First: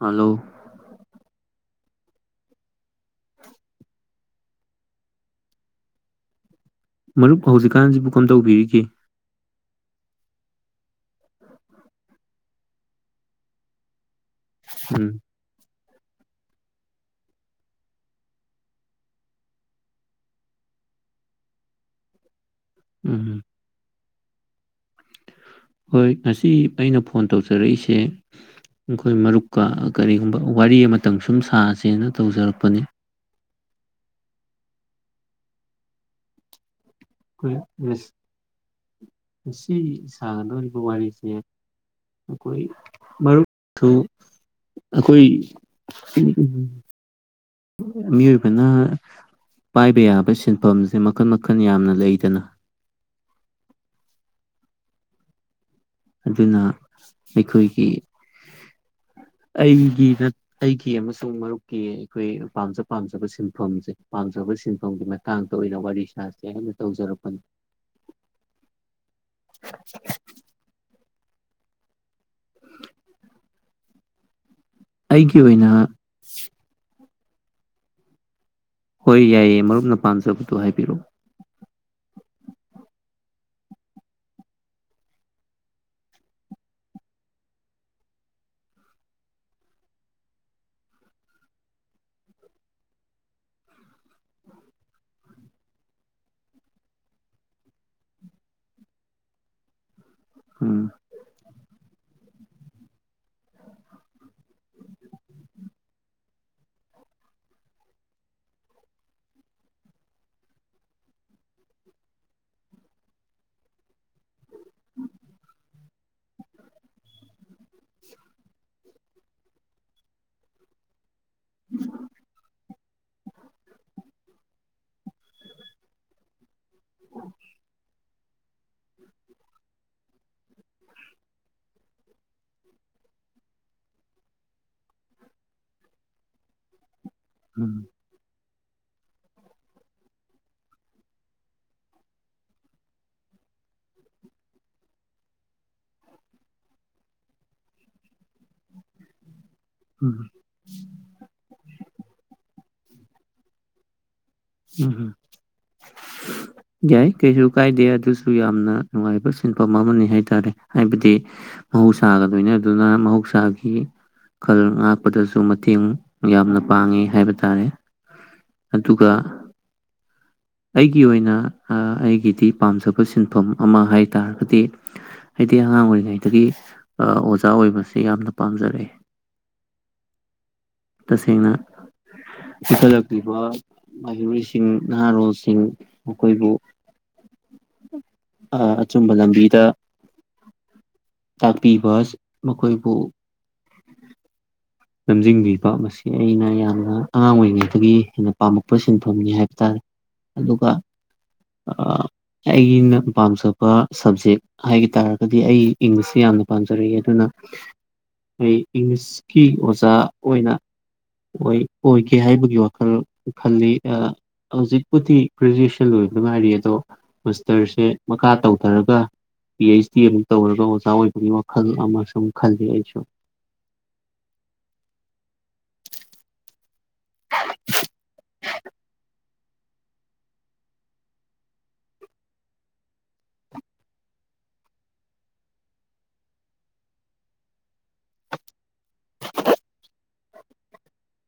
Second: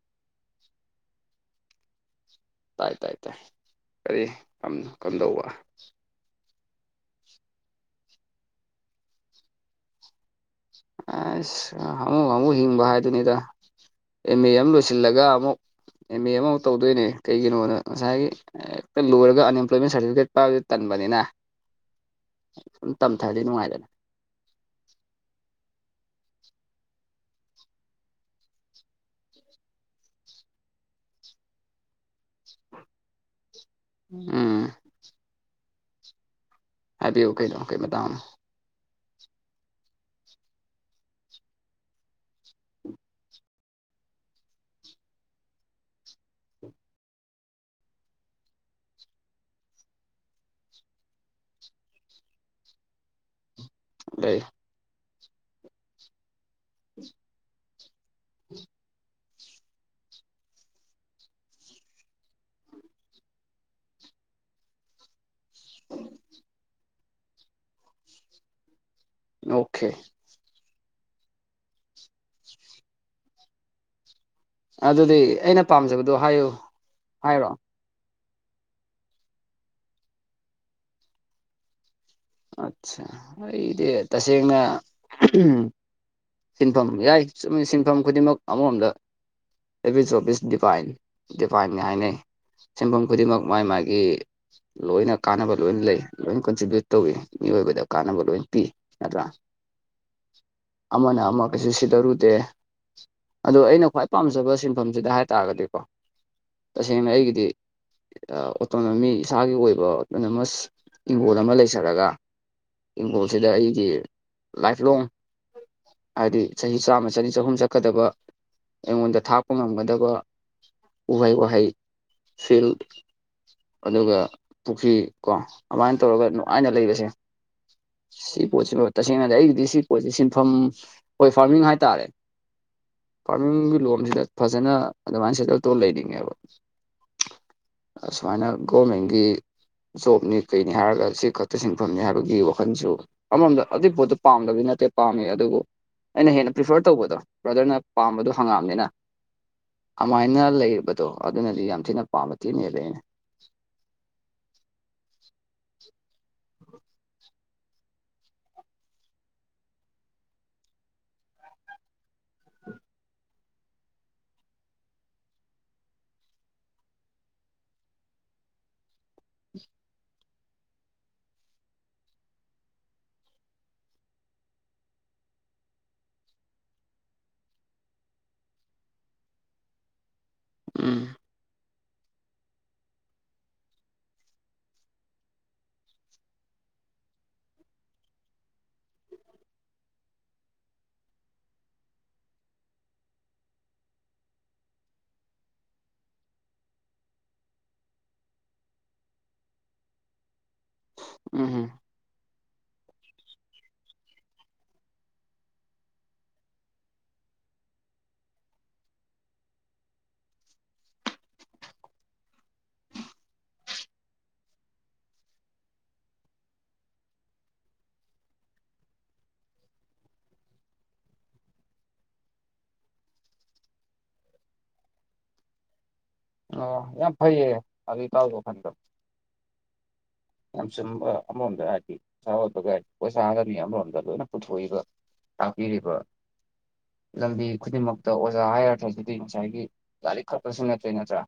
hello ꯇꯥꯏ ꯇꯥꯏ ꯇꯥꯏ ꯀꯔꯤ ꯀꯝ ꯀꯝꯗꯧꯕ ꯃꯔꯨꯞ ꯍꯧꯖꯤꯛꯀꯥꯟꯁꯤꯕꯨ ꯀꯝꯗꯧꯕꯤꯔꯤꯒꯦ ꯨ ꯑꯁ ꯍꯥꯃꯨ ꯍꯥꯃꯨꯍꯤꯡꯕ ꯍꯥꯏꯗꯨꯅꯤꯗ ꯑꯦꯝ ꯑꯦ ꯑꯃ ꯎꯝ ꯂꯣꯏꯁꯤꯜꯂꯒ ꯑꯃꯨꯛ ꯑꯦꯝ ꯑꯦ ꯑꯃꯃꯨꯛ ꯇꯧꯗꯣꯏꯅꯦ ꯀꯩꯒꯤꯅꯣꯗ ꯉꯁꯥꯏꯒꯤ ꯍꯦꯛꯇ ꯂꯣꯏꯔꯒ ꯑꯟꯑꯦꯝꯄ꯭ꯂꯣꯏꯃꯦꯟ ꯁꯥꯔꯇꯤꯐꯤꯀꯦꯠ ꯄꯥꯏꯕ ꯇꯟꯕꯅꯤ ꯅꯤꯅ [inaudible] ꯁꯨꯝ ꯎꯝ ꯇꯝꯊꯔꯗꯤ ꯅꯨꯡꯉꯥꯏꯗꯅ ꯍꯣꯏ ꯉꯁꯤ ꯑꯩꯅ ꯐꯣꯟ ꯇꯧꯖꯔꯛꯏꯁꯦ ꯑꯩꯈꯣꯏ ꯃꯔꯨꯞꯀ ꯀꯔꯤꯒꯨꯝꯕ ꯋꯥꯔꯤ ꯑꯃꯇꯪ ꯁꯨꯝ ꯁꯥꯁꯦꯅ ꯇꯧꯖꯔꯛꯄꯅꯤ ꯎꯝ ꯍꯥꯏꯕꯤꯌꯨ ꯑꯩꯈꯣꯏ ꯀꯩꯅꯣ ꯀꯩ ꯉꯁ- ꯃꯥꯇꯥꯡꯅꯣ ꯉꯁꯤ ꯁꯥꯥꯟꯒꯗꯧꯔꯤꯕ ꯋꯥꯔꯤꯁꯦ ꯀꯣꯏ ꯃꯔꯨꯞ ꯇꯨ ꯑꯈꯣꯏ ꯃꯤꯑꯣꯏꯕꯅ ꯄꯥꯏꯕ ꯌꯥꯕ ꯁꯤꯟꯐꯝꯁꯦ ꯃꯈꯟ ꯃꯈꯟ ꯌꯥꯝꯅ ꯂꯩꯗꯅ ꯂꯩꯏ ꯑꯗꯨꯅ ꯑꯈꯣꯏꯒꯤ ꯑꯩꯒꯤ ꯑꯩꯒꯤ ꯑꯃꯁꯨꯡ ꯃꯔꯨꯞꯀꯤ ꯑꯈꯣꯏ ꯄꯥꯝꯖ ꯄꯥꯝꯖꯕ ꯁꯤꯟꯐꯝꯁꯦ ꯄꯥꯝꯖꯕ ꯁꯤꯟꯐꯝꯒꯤ ꯃꯇꯥꯡꯗ ꯑꯣꯏꯅ ꯋꯥꯔꯤ ꯁꯥꯁꯤ ꯍꯥꯏꯅ ꯇꯧꯖꯔꯛꯄꯅꯤ ꯑꯣꯀꯦ ꯑꯗꯨꯗꯤ ꯑꯩꯒꯤ ꯑꯩꯅ ꯑꯣꯏꯅ ꯄꯥꯝꯖꯕꯗꯨ ꯍꯥꯏꯌꯨ ꯍꯥꯏꯔꯣ ꯍꯣꯏ ꯌꯥꯏꯌꯦ ꯃꯔꯨꯞꯅ ꯄꯥꯝꯖꯕꯗꯨ ꯍꯥꯏꯕꯤꯔꯛꯑꯣ ꯑꯠꯆꯥ ꯑꯩꯗꯤ ꯇꯁꯦꯡꯅ ꯁꯤꯟꯐꯝ ꯌꯥꯏ ꯁꯤꯟꯐꯝ ꯈꯨꯗꯤꯡꯃꯛ ꯑꯃꯔꯣꯝꯗ [unintelligible] ꯗꯤꯕꯥꯏꯟ ꯗꯤꯕꯥꯏꯟꯅꯤ ꯍꯥꯏꯅꯩ ꯁꯤꯟꯐꯝ ꯈꯨꯗꯤꯡꯃꯛ ꯃꯥꯒꯤ ꯃꯥꯒꯤ ꯂꯣꯏꯅ ꯀꯥꯟꯅꯕ ꯂꯣꯏꯅ ꯂꯩ ꯂꯣꯏ ꯀꯟꯇ꯭ꯔꯤꯕ꯭ꯌꯨꯠ ꯇꯧꯋꯤ ꯃꯤꯑꯣꯏꯕꯗ ꯀꯥꯟꯅꯕ ꯂꯣꯏ ꯄꯤ ꯅꯠꯇ꯭ꯔꯥ ꯎꯝ ꯑꯃꯅ ꯑꯃ ꯀꯩꯁꯨ ꯁꯤꯗꯔꯨꯗꯦ ꯑꯗꯣ ꯑꯩꯅ ꯈ꯭ꯋꯥꯏ ꯄꯥꯝꯖꯕ ꯁꯤꯟꯐꯝꯁꯤꯗ ꯍꯥꯏ ꯇꯥꯔꯒꯗꯤꯀꯣ ꯇꯁꯦꯡꯅ ꯑꯩꯒꯤꯗꯤ ꯑꯣꯇꯣꯅꯣꯃꯤ ꯏꯁꯥꯒꯤ ꯑꯣꯏꯕ ꯑꯣꯇꯣꯅꯣꯃꯁ ꯏꯪꯈꯣꯜ ꯑꯃ ꯂꯩ ꯖꯔꯒ ꯏꯪꯈꯣꯜꯁꯤꯗ ꯑꯩꯒꯤ ꯂꯥꯏꯐꯂꯣꯡ ꯍꯥꯏꯗꯤ ꯆꯍꯤ ꯆꯥꯝꯃ ꯆꯅꯤ ꯆꯍꯨꯝ ꯆꯠꯀꯗꯕ ꯑꯩꯉꯣꯟꯗ ꯊꯥꯛꯄ ꯉꯝꯒꯗꯕ ꯎꯍꯩ ꯋꯥꯍꯩ ꯐꯤꯜ ꯑꯗꯨꯒ ꯄꯨꯈ꯭ꯔꯤ ꯀꯣ ꯑꯗꯨꯃꯥꯏꯅ ꯇꯧꯔꯒ ꯑꯩꯅ ꯂꯩꯕꯁꯦ ꯁꯤ ꯄꯣꯠꯁꯤꯃ ꯇꯁꯦꯡꯅꯗꯤ ꯑꯩꯒꯤꯗꯤ ꯁꯤ ꯄꯣꯠꯁꯤ ꯁꯤꯟꯐꯝ ꯑꯈꯣꯏ ꯐꯥꯔꯃꯤꯡ ꯍꯥꯏꯇꯥꯔꯦ ꯐꯥꯔꯃꯤꯡꯒꯤ ꯂꯣꯝꯁꯤꯗ ꯐꯖꯅ ꯑꯗꯨꯃꯥꯏꯅ ꯁꯦꯇꯜ ꯇꯧ ꯂꯩꯅꯤꯡꯉꯦꯕ ꯎꯝ ꯑꯁꯨꯃꯥꯏꯅ ꯒꯣꯔꯃꯦꯟꯒꯤ ꯖꯣꯕꯅꯤ ꯀꯩꯅꯤ ꯍꯥꯏꯔꯒ ꯁꯤ ꯈꯛꯇ ꯁꯤꯟꯐꯝꯅꯤ ꯍꯥꯏꯕꯒꯤ ꯋꯥꯈꯟꯁꯨ ꯑꯃꯔꯣꯝꯗ ꯑꯗꯨꯏ ꯄꯣꯠꯇꯨ ꯄꯥꯝꯗꯕ ꯅꯠꯇꯦ ꯄꯥꯝꯃꯤ ꯑꯗꯨꯕꯨ ꯑꯩꯅ ꯍꯦꯟꯅ ꯄ꯭ꯔꯤꯐꯔ ꯇꯧꯕꯗꯣ ꯕ꯭ꯔꯗꯔꯅ ꯄꯥꯝꯕꯗꯣ ꯍꯪꯉꯛꯑꯕꯅꯤꯅ ꯎꯝ ꯑꯗꯨꯃꯥꯏꯅ ꯂꯩꯗꯣ ꯑꯗꯨꯅꯗꯤ ꯌꯥꯝ ꯊꯤꯅ ꯄꯥꯝꯕ ꯊꯤꯅꯦꯕ ꯑꯩꯅ ꯎꯝꯝ ꯌꯥꯏ ꯀꯩꯁꯨ ꯀꯥꯏꯗꯦ ꯑꯗꯨꯁꯨ ꯌꯥꯝꯅ ꯅꯨꯡꯉꯥꯏꯕ ꯁꯤꯟꯐꯝ ꯑꯃꯅꯤ ꯍꯥꯏꯇꯥꯔꯦ ꯍꯥꯏꯕꯗꯤ ꯃꯍꯧꯁꯥꯒꯂꯣꯏꯅꯗꯨꯅ ꯃꯍꯧꯁꯥꯒꯤ ꯈꯜ ꯉꯥꯛꯄꯗꯁꯨ ꯃꯇꯦꯡ ꯌꯥꯝꯅ ꯄꯥꯡꯉꯤ ꯍꯥꯏꯕ ꯇꯥꯔꯦ ꯑꯗꯨꯒ [inaudible] ꯑꯩꯒꯤ ꯑꯣꯏꯅ ꯑꯩꯒꯤꯗꯤ ꯄꯥꯝꯖꯕ ꯁꯤꯟꯐꯝ ꯑꯃ ꯍꯥꯏ ꯇꯥꯔꯒꯗꯤ ꯑꯩ ꯑꯉꯥꯡ ꯑꯣꯏꯔꯤꯉꯩꯗꯒꯤ ꯑꯣꯖꯥ ꯑꯣꯏꯕꯁꯦ ꯌꯥꯝꯅ ꯄꯥꯝꯖꯔꯛꯑꯦ ꯎꯝ ꯇꯁꯦꯡꯅ ꯆꯤꯈꯠꯂꯛꯂꯤꯕ ꯃꯍꯩꯔꯣꯏꯁꯤꯡ ꯅꯍꯥꯔꯣꯜꯁꯤꯡ ꯃꯈꯣꯏꯕꯨ ꯑꯆꯨꯝꯕ ꯂꯝꯕꯤꯗ ꯇꯥꯛꯄꯤꯕ ꯃꯈꯣꯏꯕꯨ ꯂꯝꯖꯤꯡꯕꯤꯕ ꯃꯁꯤ ꯑꯩꯅ ꯌꯥꯝꯅ ꯑꯉꯥꯡ ꯑꯣꯏꯔꯤꯉꯩꯗꯒꯤ ꯍꯦꯟꯅ ꯄꯥꯝꯃꯛꯄ ꯁꯤꯟꯐꯝꯅꯤ ꯍꯥꯏꯕ ꯇꯥꯔꯦ ꯑꯗꯨꯒ ꯎꯝ ꯑꯩꯒꯤꯅ ꯄꯥꯝꯖꯕ ꯁꯕꯖꯦꯛ ꯍꯥꯏꯒ ꯇꯥꯔꯒꯗꯤ ꯑꯩ ꯏꯪꯂꯤꯁꯁꯦ ꯌꯥꯝꯅ ꯄꯥꯝꯖꯔꯛꯏ ꯑꯗꯨꯅ ꯑꯈꯣꯏ ꯏꯪꯂꯤꯁꯀꯤ ꯑꯣꯖꯥ ꯑꯣꯏꯅ ꯑꯣꯏ ꯑꯣꯏꯒꯦ ꯍꯥꯏꯕꯒꯤ ꯋꯥꯈꯜ ꯈꯜꯂꯤ ꯍꯧꯖꯤꯛꯄꯨꯗꯤ ꯒ꯭ꯔꯦꯖꯨꯑꯦꯁꯟ ꯂꯣꯏꯕꯗ ꯉꯥꯏꯔꯤ ꯑꯗꯣ ꯃꯁꯇꯔꯁꯦ ꯃꯈꯥ ꯇꯧꯊꯔꯒ ꯄꯤ ꯑꯩꯩꯆ ꯗꯤ ꯑꯃꯨꯛ ꯇꯧꯔꯒ ꯑꯣꯖꯥ ꯑꯣꯏꯕꯒꯤ ꯋꯥꯈꯜ ꯑꯃꯁꯨ ꯈꯜꯂꯤ ꯑꯩꯁꯨ ꯑꯣ ꯌꯥꯝ ꯐꯩꯌꯦ ꯑꯗꯨ ꯏꯇꯥꯎ ꯋꯥꯈꯜꯗꯣ [inaudible] ꯌꯥꯝ ꯆꯨꯝꯕ ꯑꯃꯔꯣꯝꯗ ꯍꯥꯏꯔꯗꯤ ꯄꯥ ꯑꯣꯠꯄꯒ ꯍꯥꯏꯔꯗꯤ ꯄꯣꯁꯥꯒꯅꯤ ꯑꯃꯔꯣꯝꯗ ꯂꯣꯏꯅ ꯄꯨꯊꯣꯛꯏꯕ ꯇꯥꯛꯄꯤꯔꯤꯕ ꯂꯝꯕꯤ ꯈꯨꯗꯤꯡꯃꯛꯇ ꯑꯣꯖꯥ ꯍꯥꯏꯔꯗꯤ ꯉꯁꯥꯏꯒꯤ ꯂꯥꯏꯔꯤꯛ ꯈꯛꯇꯁꯨ ꯅꯠꯇꯦ ꯅꯠꯇ꯭ꯔꯥ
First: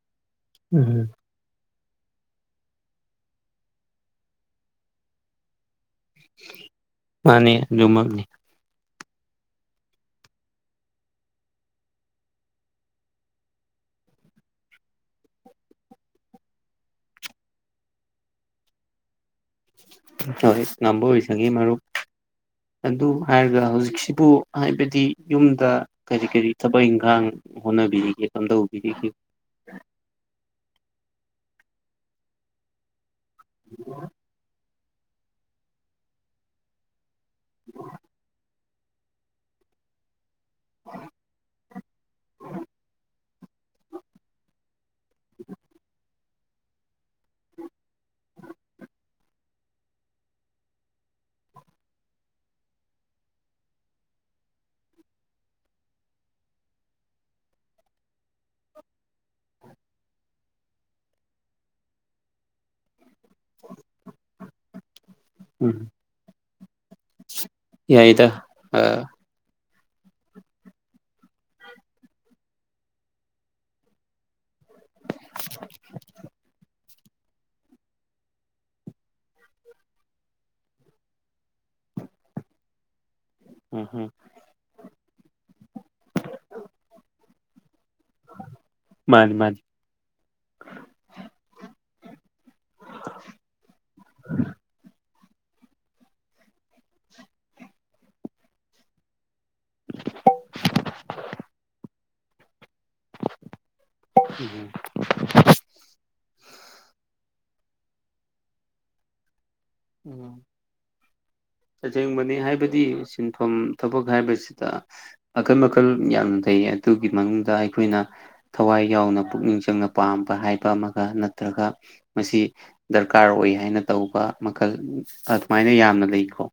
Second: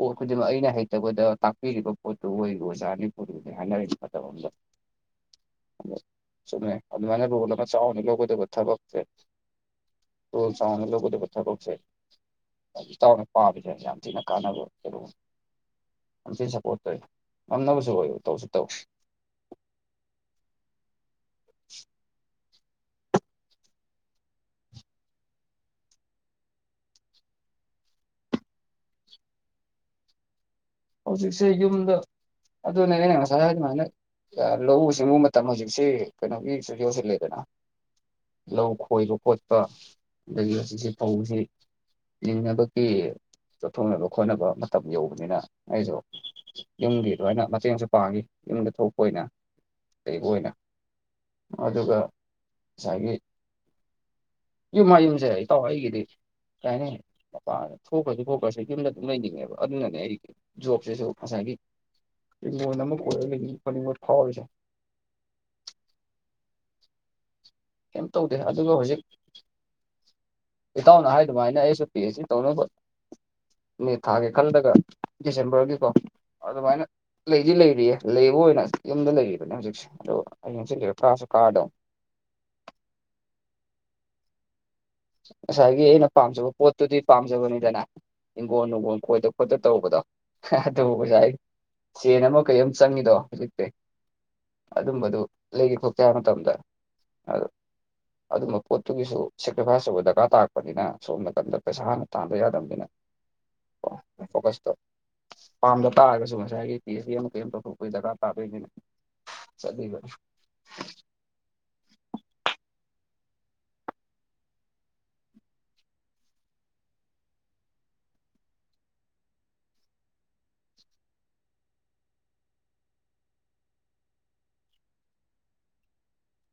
ꯑꯣ ꯈꯨꯗꯤꯡꯃꯛ ꯑꯩꯅ ꯎꯝ ꯍꯩꯇꯕꯗ ꯇꯥꯛ ꯄꯤꯔꯤꯕ ꯄꯣꯠꯇꯨ ꯑꯣꯏꯒꯤ ꯑꯣꯖꯥ ꯄꯣꯠꯇꯨ ꯍꯥꯏꯅꯔꯤꯅꯦ ꯃꯇꯝ ꯑꯃꯗ ꯑꯗ ꯆꯨꯝꯃꯦ ꯑꯗꯨꯃꯥꯏꯅ ꯃꯥꯅꯦ ꯎꯕꯗ ꯆꯥꯎꯅ ꯑꯗꯨꯃꯛꯅꯤ ꯌꯣꯛꯀꯗꯕ ꯊꯕꯛ ꯁꯦ ꯇꯣꯂꯣꯞ ꯆꯥꯎꯅꯕꯒꯤ ꯊꯕꯛꯁꯦ ꯏꯇꯥꯎꯅ ꯄꯥꯕꯁꯦ ꯌꯥꯝ ꯊꯤꯅ ꯀꯥꯟꯅꯕ ꯑꯗꯨ ꯌꯥꯝꯊꯤꯅ ꯁꯞꯄꯣꯔꯠ ꯇꯧꯋꯤ ꯉꯝꯅꯕꯁꯨ ꯑꯣꯏꯌꯨ ꯇꯧꯁꯨ ꯇꯧꯁꯤ ꯍꯣꯏ ꯉꯝꯕ ꯑꯣꯏꯖꯒꯦ ꯃꯔꯨꯞ ꯑꯗꯨ ꯍꯥꯏꯔꯒ ꯍꯧꯖꯤꯛꯁꯤꯕꯨ ꯍꯥꯏꯕꯗꯤ ꯌꯨꯝꯗ ꯀꯔꯤ ꯀꯔꯤ ꯊꯕꯛ ꯏꯪꯈꯥꯡ ꯍꯣꯠꯅꯕꯤꯔꯤꯒꯦ ꯀꯝꯗꯧꯕꯤꯒꯦ ꯍꯧꯖꯤꯛꯁꯦ ꯌꯨꯝꯗ ꯑꯗꯨꯅꯦ ꯑꯩꯅ ꯉꯁꯥꯏ ꯑꯗꯨꯃꯥꯏꯅ ꯂꯧꯎꯁꯤ ꯁꯤꯡꯎ ꯃꯇꯝ ꯍꯧꯖꯤꯛꯁꯦ ꯀꯩꯅꯣꯒꯤꯁꯨ ꯌꯧꯁꯤꯜꯂꯦꯗꯅ [unintelligible] ꯂꯧ ꯈꯣꯏꯕ ꯈꯣꯠꯄ ꯑꯗꯒꯤ ꯍꯧꯖꯤꯛꯁꯤ ꯐꯧꯁꯤ ꯂꯤꯡꯅꯕꯒꯤ ꯆꯠꯊꯣꯛꯅꯕ ꯈꯣꯠꯅꯕ ꯃꯇꯝ ꯌꯧꯕꯅꯤꯅ ꯑꯩꯁꯨ ꯌꯨꯝꯒꯤ ꯂꯣꯏꯅ ꯃꯇꯦꯡꯁꯨ ꯄꯥꯡꯉꯤ ꯌꯨꯝꯗ ꯊꯣꯛꯄ ꯑꯣꯏꯅ ꯂꯩꯕ ꯑꯣꯏꯅ ꯑꯗꯨꯒ ꯉꯁꯥꯏꯒꯤ ꯌꯨꯝ ꯃꯌꯨꯝꯁꯦ ꯏꯇꯥꯎ ꯑꯩꯒꯤꯗꯤ ꯀꯥꯏ ꯍꯥꯏꯅꯤ ꯃꯄꯥꯟꯗ ꯊꯣꯛꯈ꯭ꯔꯁꯨ ꯈꯣꯈ꯭ꯔꯁꯨ ꯌꯨꯝꯗ ꯑꯗꯨꯝ ꯂꯩꯅꯤꯡꯉꯦꯕ ꯑꯗꯨꯅꯅꯦ ꯑꯩ ꯖꯣꯕꯁꯦꯁꯨ ꯉꯁꯥꯏꯒꯤ ꯍꯤꯡꯒꯣꯜ ꯑꯃ [unintelligible] ꯎꯝ ꯀꯩꯝ ꯌꯥꯏꯗ ꯇꯧꯗꯦ ꯑꯗꯨꯒ ꯍꯧꯖꯤꯛ ꯑꯥ ꯏꯇꯥꯎꯅ ꯍꯥꯏꯗꯨ ꯃꯥꯥꯏꯅ ꯑꯩꯁꯨ ꯄꯤ ꯍꯩꯁ ꯗꯤ ꯇꯧꯅꯕ ꯃꯦ ꯊꯥꯒꯤ ꯈꯜꯂꯒ ꯗꯤꯁꯦꯝꯕꯔꯒꯤꯀꯣ ꯑꯗꯨꯃꯥꯏꯅ ꯂꯩꯗꯤ ꯂꯩꯔꯤꯌꯦ ꯂꯩꯕ ꯑꯣꯏꯅ ꯌꯨꯝꯗ ꯂꯩꯔꯤꯕꯅꯦ ꯍꯧꯖꯤꯛꯁꯦ ꯑꯗꯣ ꯑꯩ ꯍꯌꯦꯡ ꯍꯪꯆꯤꯠ ꯂꯩꯔ ꯀꯔꯥꯁꯨ ꯀꯥꯗꯣ ꯎꯝ ꯍꯝ ꯉꯁꯥꯏꯒꯤ ꯑꯩꯅ ꯄꯥꯝꯖꯕ ꯄꯣꯠꯇꯨꯗꯤ ꯄꯥꯝꯖꯕꯅꯤꯗꯅ ꯍꯤꯡꯒꯣꯜ ꯅꯨꯡꯒꯣꯜ ꯈꯣꯏꯗ ꯃꯥꯅꯤ ꯈꯣꯠꯇ ꯃꯥꯅꯤ ꯇꯧꯕꯗꯣ ꯑꯗꯨꯕꯨ ꯑꯣꯖꯥ ꯁꯦꯟ ꯑꯃ ꯀꯩꯝ ꯆꯪꯉꯤꯗꯣ ꯍꯧꯖꯤꯛꯇꯤ ꯑꯗꯨꯝꯕꯗꯨ ꯂꯩꯒꯦ ꯈꯣꯠꯀꯦ ꯍꯥꯏꯕ ꯃꯇꯝꯗ ꯑꯗꯨꯝꯕ ꯄꯣꯠꯇꯨꯒꯤꯁꯨ ꯄꯦꯕꯥꯥꯆꯧꯕ ꯗꯔꯀꯥꯔ ꯇꯥꯔꯛꯄꯅꯤꯅ ꯁꯣꯝ ꯅꯀꯟꯗ ꯄꯩꯁꯥ ꯍꯥꯟꯅ ꯇꯥꯟꯕ ꯌꯥꯗꯕꯅꯤꯅ ꯐꯣꯀꯁꯇꯣ ꯎꯝ ꯄꯥꯝꯗꯕ ꯇꯥꯔꯒꯁꯨ ꯉꯁꯥꯏꯒꯤ ꯄꯤ ꯍꯩꯁ ꯗꯤ ꯑꯃ ꯀꯩ ꯑꯃꯇꯧ ꯇꯧꯕꯒꯤ ꯗꯔꯀꯥꯔ ꯇꯥꯗꯣꯏꯅꯤꯅꯦ ꯎꯝ ꯑꯁꯦꯡꯕꯅꯤ ꯍꯥꯏꯕꯗꯤ ꯁꯤꯟꯐꯝ ꯊꯕꯛ ꯍꯥꯏꯕꯁꯤꯗ ꯃꯈꯜ ꯃꯈꯜ ꯌꯥꯝꯅ ꯂꯩ ꯑꯗꯨꯒꯤ ꯃꯅꯨꯡꯗ ꯑꯩꯈꯣꯏꯅ ꯊꯋꯥꯏ ꯌꯥꯎꯅ ꯄꯨꯛꯅꯤꯡ ꯆꯪꯅ ꯄꯥꯝꯕ ꯍꯥꯏꯕ ꯑꯃꯒ ꯅꯠꯇ꯭ꯔꯒ ꯃꯁꯤ ꯗꯔꯀꯥꯔ ꯀꯔ ꯑꯣꯏ ꯍꯥꯏꯅ ꯇꯧꯕ ꯃꯈꯜ ꯑꯗꯨꯃꯥꯏꯅ ꯌꯥꯝꯅ ꯂꯩꯀꯣ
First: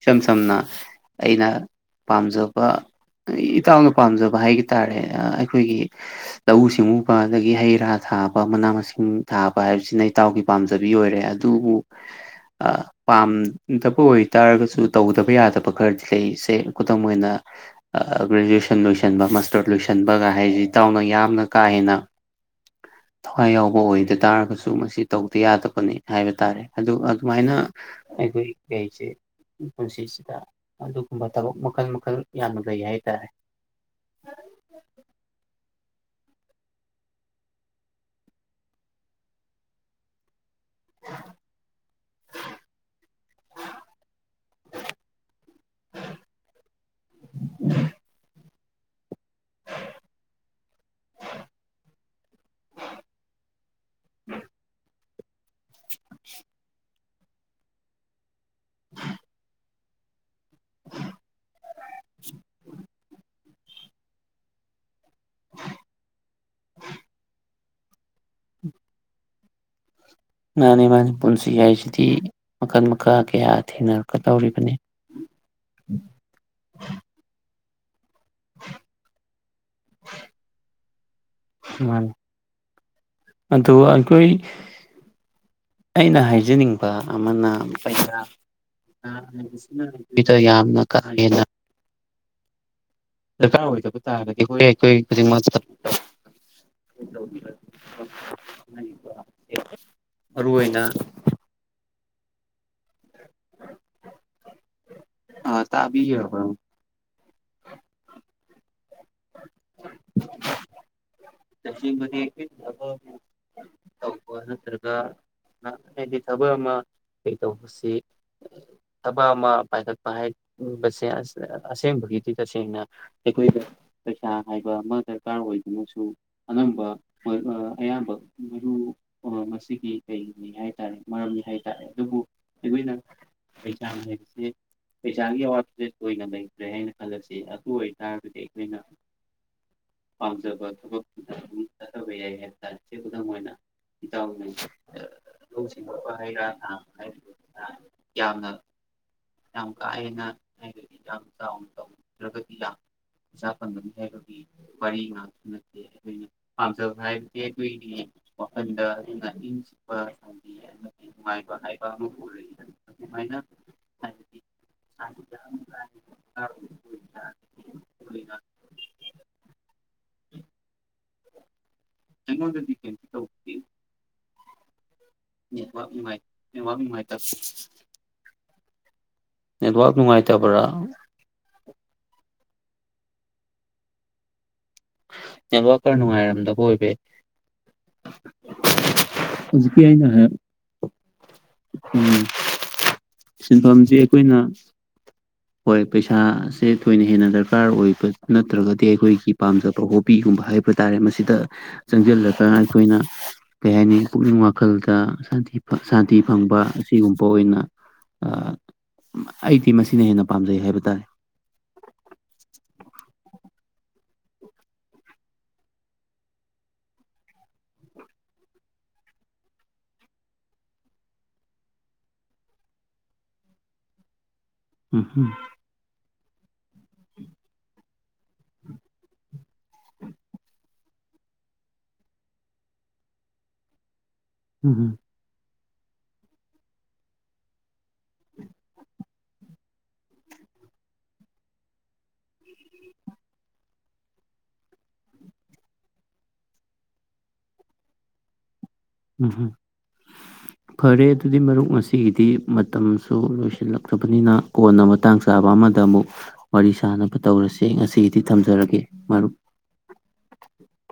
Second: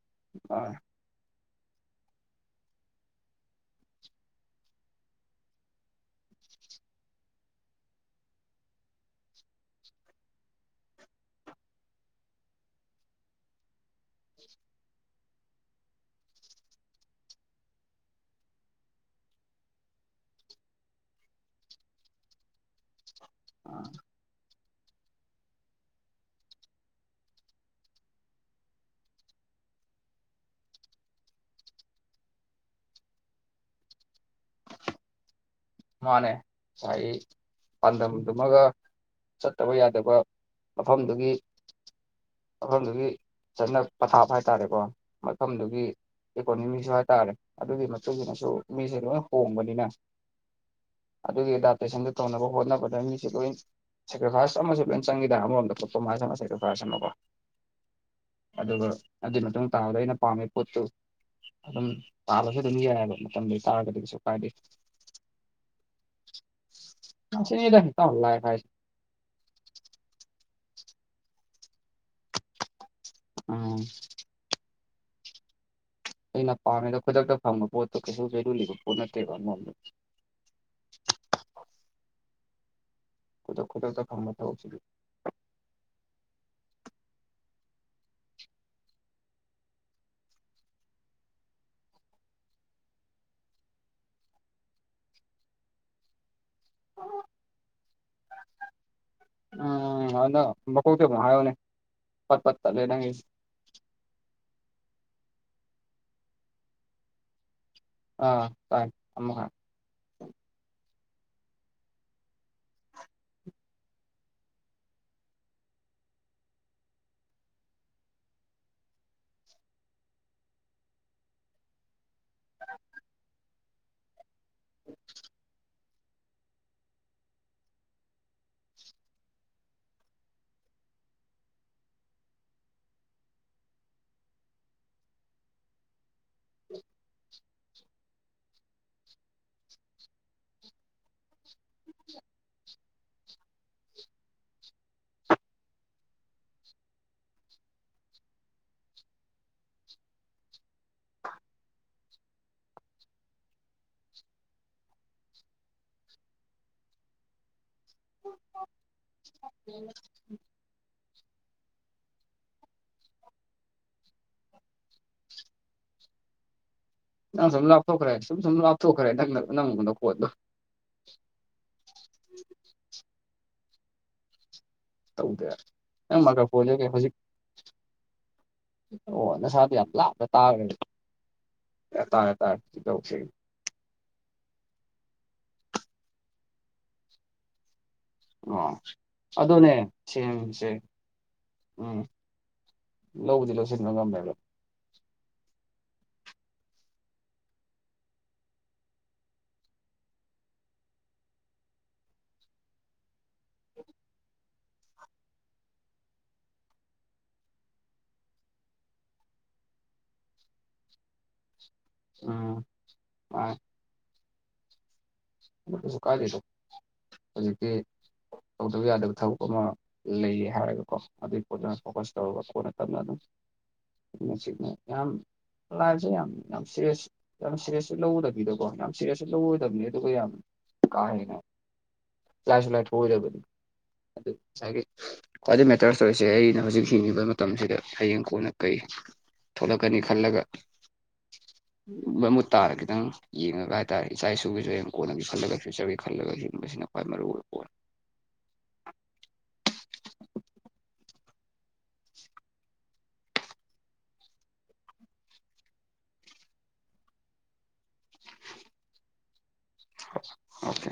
ꯏꯁꯝ ꯁꯝꯅ ꯑꯥ ꯑꯩꯅ ꯄꯥꯝꯖꯕ ꯏꯇꯥꯎꯅ ꯄꯥꯝꯖꯕ ꯍꯥꯏꯒ ꯇꯥꯔꯦ ꯑꯩꯈꯣꯏꯒꯤ ꯂꯧꯎ ꯁꯤꯡꯎꯕ ꯑꯗꯒꯤ ꯍꯩ ꯔꯥ ꯊꯥꯕ ꯃꯅꯥ ꯃꯁꯤꯡ ꯊꯥꯕ ꯍꯥꯏꯕꯁꯤꯅ ꯏꯇꯥꯎꯒꯤ ꯄꯥꯝꯖꯕꯤ ꯑꯣꯏꯔꯦ ꯑꯗꯨꯕꯨ ꯄꯥꯝꯗꯕ ꯑꯣꯏꯇꯥꯥꯔꯒꯁꯨ ꯇꯧꯗꯕ ꯌꯥꯗꯕ [unintelligible] ꯈꯨꯗꯝ ꯑꯣꯏꯅ ꯒ꯭ꯔꯦ ꯂꯣꯏꯟꯇꯔ ꯂꯣꯏ ꯍꯥꯏ ꯏꯇꯥꯎꯅ ꯌꯥꯝꯅ ꯀꯥ ꯍꯦꯟꯅ ꯊꯋꯥꯏ ꯌꯥꯎꯕ ꯑꯥ ꯑꯣꯏꯗ ꯇꯥꯔꯒꯁꯨ ꯃꯁꯤ ꯇꯧꯗ ꯌꯥꯗꯕꯅꯤ ꯍꯥꯏꯕ ꯇꯥꯔꯦ ꯑꯗꯨ ꯑꯗꯨꯃꯥꯏꯅ ꯑꯩꯈꯣꯏ ꯀꯩꯁꯦ ꯄꯨꯟꯁꯤꯁꯤꯗ ꯑꯗꯨꯒꯨꯝꯕ ꯊꯕꯛ ꯃꯈꯜ ꯃꯈꯜ ꯌꯥꯝꯅ ꯂꯩ ꯍꯥꯏꯇꯥꯔꯦ [inaudible] ꯃꯥꯅꯦ ꯉꯁꯥꯏ ꯄꯥꯟꯗꯝꯗꯨꯃꯒ ꯆꯠꯇꯕ ꯌꯥꯗꯕ ꯃꯐꯝꯗꯨꯒꯤ ꯃꯐꯝꯗꯨꯒꯤ ꯆꯠꯅ ꯄꯊꯥꯞ ꯍꯥꯏꯇꯥꯔꯦꯀꯣ ꯃꯐꯝꯗꯨꯒꯤ ꯏꯀꯣꯅꯣꯃꯤꯁꯨ ꯍꯥꯏ ꯇꯔꯦ ꯑꯗꯨꯒꯤ ꯃꯇꯨꯡ ꯏꯟꯅꯁꯨ ꯃꯤꯁꯦ ꯂꯣꯏ ꯍꯣꯡꯕꯅꯤꯅ ꯑꯗꯨꯒꯤ ꯑꯦꯗꯥꯞꯇꯦꯁꯟꯗꯨ ꯇꯧꯅꯕ ꯍꯣꯠꯅꯕꯗ ꯃꯤꯁꯦ ꯂꯣꯏ ꯁꯦꯀ꯭ꯔꯤꯐꯥꯏꯁ ꯑꯃꯁꯨ ꯐꯖ ꯆꯪꯏꯗ ꯑꯃꯣꯝꯗ ꯄꯛꯄ ꯃꯥꯁꯦ ꯃꯁꯥꯏꯗ ꯐꯔꯁꯤꯅꯕꯣ ꯑꯗꯨꯒ ꯑꯗꯨꯏ ꯃꯇꯨꯡ ꯇꯥꯕꯗ ꯑꯩꯅ ꯄꯥꯝꯃꯦ ꯄꯣꯠꯇꯨ ꯑꯗꯨꯝ ꯇꯥꯕꯁꯨ ꯑꯗꯨꯝ ꯌꯥꯏꯑꯕ ꯃꯇꯝꯗꯨ ꯇꯥꯔꯒꯗꯤ ꯀꯩꯁꯨ ꯀꯥꯏꯗꯦ ꯁꯤꯅꯤꯗ ꯏꯇꯥꯎ ꯂꯥꯢ ꯍꯥꯢ ꯃꯥꯅꯤ ꯃꯥꯅꯤ ꯄꯨꯟꯁꯤ ꯍꯥꯏꯁꯤꯗꯤ ꯃꯈꯟ ꯃꯈꯥ ꯀꯌꯥ ꯎꯝ ꯊꯦꯡꯅꯔꯛꯀꯗꯧꯔꯤꯕꯅꯤ ꯎ ꯑꯩꯅ ꯄꯥꯝꯃꯤꯗ ꯈꯨꯗꯛꯇ ꯐꯪꯕ ꯄꯣꯠꯇꯣ ꯀꯩꯁꯨ [unintelligible] ꯂꯤꯕ ꯄꯣꯠ ꯅꯠꯇꯦꯕꯉꯣꯟꯗ ꯃꯥꯅꯤ ꯈꯨꯗꯛ ꯑꯗꯨ ꯈꯨꯗꯛꯇ ꯑꯩꯈꯣꯏ ꯐꯪꯕ ꯊꯕꯛꯁꯤꯗꯤ ꯑꯩꯅ ꯍꯥꯏꯖ ꯖꯦꯅꯤꯡꯕ ꯑꯃꯅ ꯄꯩꯁꯥ ꯅꯕꯤꯗ ꯌꯥꯝꯅ ꯀꯥ ꯍꯦꯟꯅ ꯗ꯭ꯔꯀꯥꯔ ꯑꯣꯏꯗꯕ ꯇꯥꯔꯒꯗꯤ ꯍꯣꯏ ꯑꯩꯈꯣꯏ ꯈꯨꯗꯤꯡꯃꯛ ꯆꯞ ꯇꯥꯢ ꯇꯧꯈꯤꯕ [unintelligible] ꯎꯝ ꯍꯅ ꯃꯀꯣꯛꯇꯩ ꯑꯃꯨꯛ ꯍꯥꯢꯌꯨꯅꯦ ꯄꯠ ꯄꯠ ꯇꯠꯂꯦ ꯅꯪꯒꯤꯁꯦ ꯑ ꯇꯥꯕꯤꯔꯕ꯭ꯔꯥ ꯑꯥ ꯇꯥꯏ ꯑꯃꯨꯀ ꯑꯊꯦꯡꯕꯗꯤ ꯀ꯭ꯔꯤ ꯊꯕꯛ ꯇꯧꯕ꯭ꯔꯥ ꯅꯠꯇ꯭ꯔꯒ ꯍꯥ ꯍꯥꯏꯗꯤ ꯊꯕꯛ ꯑꯃ ꯀꯩ ꯇꯧꯕꯁꯤ ꯊꯕꯛ ꯑꯃ ꯄꯥꯏꯈꯠꯄ ꯍꯥꯏꯕꯁꯦ ꯑꯁ ꯑꯁꯦꯡꯕꯒꯤꯗꯤ ꯇꯁꯦꯡꯅ ꯑꯩꯈꯣꯏꯅ ꯄꯩꯁꯥ ꯍꯥꯏꯕ ꯑꯃ ꯗ꯭ꯔꯀꯥꯔ ꯑꯣꯏꯗꯨꯅꯁꯨ ꯑꯅꯝꯕ ꯃꯔ ꯑ ꯑꯌꯥꯝꯕ ꯃꯔꯨ ꯑ ꯃꯁꯤꯒꯤ ꯀꯩꯅꯤ ꯍꯥꯏꯇꯥꯔꯦ ꯃꯔ ꯆꯪꯉꯤ ꯍꯥꯏꯇꯥꯔꯦ ꯑꯗꯨꯕꯨ ꯑꯩꯈꯣꯏꯅ ꯄꯩꯁꯥ ꯍꯥꯏꯕꯁꯦ ꯄꯩꯁꯥꯒꯤ ꯑꯋꯥꯠꯄ ꯂꯩꯇ꯭ꯔꯦ ꯍꯥꯏꯅ ꯈꯜꯂꯛꯁꯤ ꯑꯗꯨ ꯑꯣꯏ ꯇꯥꯔꯔꯕꯗꯤ ꯑꯩꯈꯣꯏꯅ ꯄꯥꯝꯖꯕ ꯊꯕꯛ ꯑꯗꯨꯝ ꯆꯠꯊꯕ ꯌꯥꯏ ꯍꯥꯏꯕꯇꯥꯥꯔꯦ ꯀꯩꯝꯇ ꯃꯣꯏꯅ ꯏꯇꯥꯎꯅꯤ ꯍꯧꯖꯤꯛ ꯃꯄꯥꯟ ꯍꯩꯔ ꯊꯥꯡ ꯍꯩꯗꯨꯅꯤ ꯌꯥꯝꯅ ꯌꯥꯝ ꯀꯥ ꯍꯦꯟꯅ ꯍꯥꯏꯕꯗꯤ ꯌꯥꯝ ꯇꯥꯎꯟꯗꯥꯟ ꯇꯧꯗ꯭ꯔꯒꯗꯤ ꯂꯥꯛ ꯑꯣꯖꯥ ꯐꯪꯒꯅꯤ ꯍꯥꯏꯕꯒꯤ ꯋꯥꯔꯤ ꯉꯥꯛꯇ ꯅꯠꯇꯦ ꯑꯣꯏꯗꯒꯤ ꯄꯥꯝꯖꯕ ꯍꯥꯢꯔꯗꯤ ꯑꯩꯈꯣꯏꯒꯤ ꯀꯣ ꯋꯥꯈꯟꯗ ꯏꯪꯒ ꯏꯪ ꯆꯤꯛꯄ [unintelligible] ꯅꯨꯡꯉꯥꯢ ꯍꯥꯏꯕ ꯑꯃ ꯎꯔꯛꯏ ꯑꯗꯨꯃꯥꯏꯅ ꯍꯥꯏꯕꯗꯤ [unintelligible] ꯑꯃꯨꯛ ꯀ [unintelligible] ꯅꯪ ꯁꯨꯝ ꯂꯥꯞꯊꯣꯛꯈ꯭ꯔꯦ ꯁꯨꯝ ꯁꯨꯝ ꯂꯥꯞꯊꯣꯛꯈ꯭ꯔꯦ ꯅꯪ ꯅꯪ ꯅꯈꯣꯟꯗꯣ ꯑꯩꯉꯣꯟꯗꯗꯤ ꯀꯩꯝ ꯇꯧꯗꯦ ꯇꯧꯗꯦ ꯅꯦꯠꯋꯥꯔꯛ ꯅꯨꯉꯥꯢ ꯅꯪ ꯃꯥꯏꯀ꯭ꯔꯐꯣꯟꯁꯦ ꯅꯦꯠꯋꯥꯔꯛ ꯀꯩ ꯍꯧꯖꯤꯛ ꯅꯨꯉꯥꯢꯇꯕ ꯑꯣ ꯅꯁꯥꯗꯤ ꯌꯥꯝ ꯂꯥꯞꯅ ꯇꯥꯈ꯭ꯔ ꯀꯩꯝ ꯇꯥꯔꯦ ꯑꯥ ꯇꯧꯁꯦ ꯅꯦꯠꯋꯥꯔꯛ ꯈꯔ ꯅꯨꯡꯉꯥꯏꯔꯝꯗꯕ ꯑꯣꯏꯕ ꯌꯥꯢ ꯑꯣ ꯑꯗꯨꯅꯦ ꯑꯩꯅ ꯍꯥꯏ ꯁꯦꯡꯁꯦ ꯎꯝ ꯂꯧꯕꯗꯤ ꯂꯧꯁꯤꯟꯕ ꯁꯤꯟꯐꯝꯁꯤ ꯉꯝꯃꯦꯕ ꯑꯩꯈꯣꯏꯅ ꯍꯣꯏ ꯄꯩꯁꯥꯁꯦ ꯊꯣꯏꯅ ꯍꯦꯟꯅ ꯗ꯭ꯔꯀꯥꯔ ꯑꯣꯏꯕ ꯅꯠꯇ꯭ꯔꯒꯗꯤ ꯑꯩꯈꯣꯏꯒꯤ ꯄꯥꯝꯖꯕ ꯍꯣꯕꯤꯒꯨꯝꯕ ꯍꯥꯏ ꯍꯥꯏꯕ ꯇꯥꯔꯦ ꯃꯁꯤꯗ ꯆꯪꯁꯤꯜꯂꯒ ꯑꯩꯈꯣꯏꯅ ꯀꯩ ꯍꯥꯏꯅꯤ ꯄꯨꯛꯅꯤꯡ ꯋꯥꯈꯜꯗ ꯁꯥꯟꯇꯤ ꯁꯥꯟꯇꯤ ꯐꯪꯕ ꯑꯁꯤꯒꯨꯝꯕ ꯑꯣꯏꯅ ꯑꯩꯗꯤ ꯑ ꯃꯁꯤꯅ ꯍꯦꯟꯅ ꯄꯥꯝꯖꯩ ꯍꯥꯏꯕ ꯇꯥꯔꯦ ꯎꯝ ꯍꯣꯢ ꯀꯩꯁꯨꯛ ꯀꯥꯢꯗꯦꯗ ꯍꯧꯖꯤꯛꯇꯤ ꯇꯧꯗꯕ ꯌꯥꯗꯕ ꯊꯕꯛ ꯑꯃ ꯂꯩꯌꯦ ꯍꯥꯏꯔꯒꯀꯣ ꯑꯗꯨꯒꯤ ꯄꯣꯠꯇꯨꯅ ꯐꯣꯀꯁ ꯇꯧꯔꯒ ꯀꯣꯟꯅ ꯇꯞꯅ ꯑꯗꯨꯝ [inaudible] ꯢꯡꯅ ꯆꯤꯛꯅ ꯎꯝ ꯌꯥꯝ ꯎꯝ ꯂꯥꯢꯐꯁꯦ ꯌꯥꯝ ꯌꯥꯝ ꯁꯦꯔꯤꯌꯁ ꯌꯥꯝ ꯁꯦꯔꯤꯌꯁꯁꯨ ꯂꯧꯗꯕꯤꯗꯀꯣ ꯌꯥꯝ ꯁꯦꯔꯌꯁꯁꯨ ꯂꯧꯔꯣꯏꯗꯕꯅꯤ ꯑꯗꯨꯒ ꯌꯥꯝ ꯀꯥ ꯍꯦꯟꯅ ꯂꯥꯏꯁꯨ ꯂꯥꯏꯊꯣꯛꯑꯣꯢꯗꯕꯅꯤ ꯑꯗꯨ ꯎꯝ ꯁꯥꯢꯒꯩ ꯍꯝ ꯈ꯭ꯋꯥꯗꯩ ꯃꯦꯇꯔꯁ ꯑꯣꯢꯔꯤꯁꯦ ꯑꯩꯅ ꯍꯧꯖꯤꯛ ꯍꯤꯡꯉꯤꯕ ꯃꯇꯝꯁꯤꯗ ꯍꯌꯦꯡ ꯀꯣꯟꯅ ꯀꯩ ꯊꯣꯂꯛꯀꯅꯤ ꯈꯜꯂꯒ ꯃꯃꯨꯠ ꯇꯥꯔ ꯈꯤꯇꯪ ꯌꯦꯡꯉꯒ ꯍꯥꯏꯇꯥꯔꯦ ꯏꯆꯥ ꯏꯁꯨꯒꯤꯁꯨ ꯍꯌꯦꯡ ꯀꯣꯟꯅꯒꯤ ꯈꯜꯂꯒ ꯐ꯭ꯌꯨꯆꯔꯒꯤ ꯈꯜꯂꯒ ꯍꯤꯡꯕꯁꯤꯅ ꯈ꯭ꯋꯥꯏ ꯃꯔꯨ ꯑꯣꯏꯕ ꯄꯣꯠꯅꯤ ꯎꯝꯍꯝ ꯐꯔꯦ ꯑꯗꯨꯗꯤ ꯃꯔꯨꯞ ꯉꯁꯤꯒꯤꯗꯤ ꯃꯇꯝ ꯁꯨ ꯂꯣꯏꯁꯤꯜꯂꯛꯂꯕꯅꯤꯅ ꯀꯣꯟꯅ ꯃꯇꯥꯡ ꯆꯥꯕ ꯑꯃꯗ ꯑꯃꯨꯛ ꯋꯥꯔꯤ ꯁꯥꯟꯅꯕ ꯇꯧꯔꯁꯦ ꯉꯁꯤ ꯑꯩꯗꯤ ꯊꯝꯖꯔꯒꯦ ꯃꯔꯨꯞ ꯑꯣꯀꯦ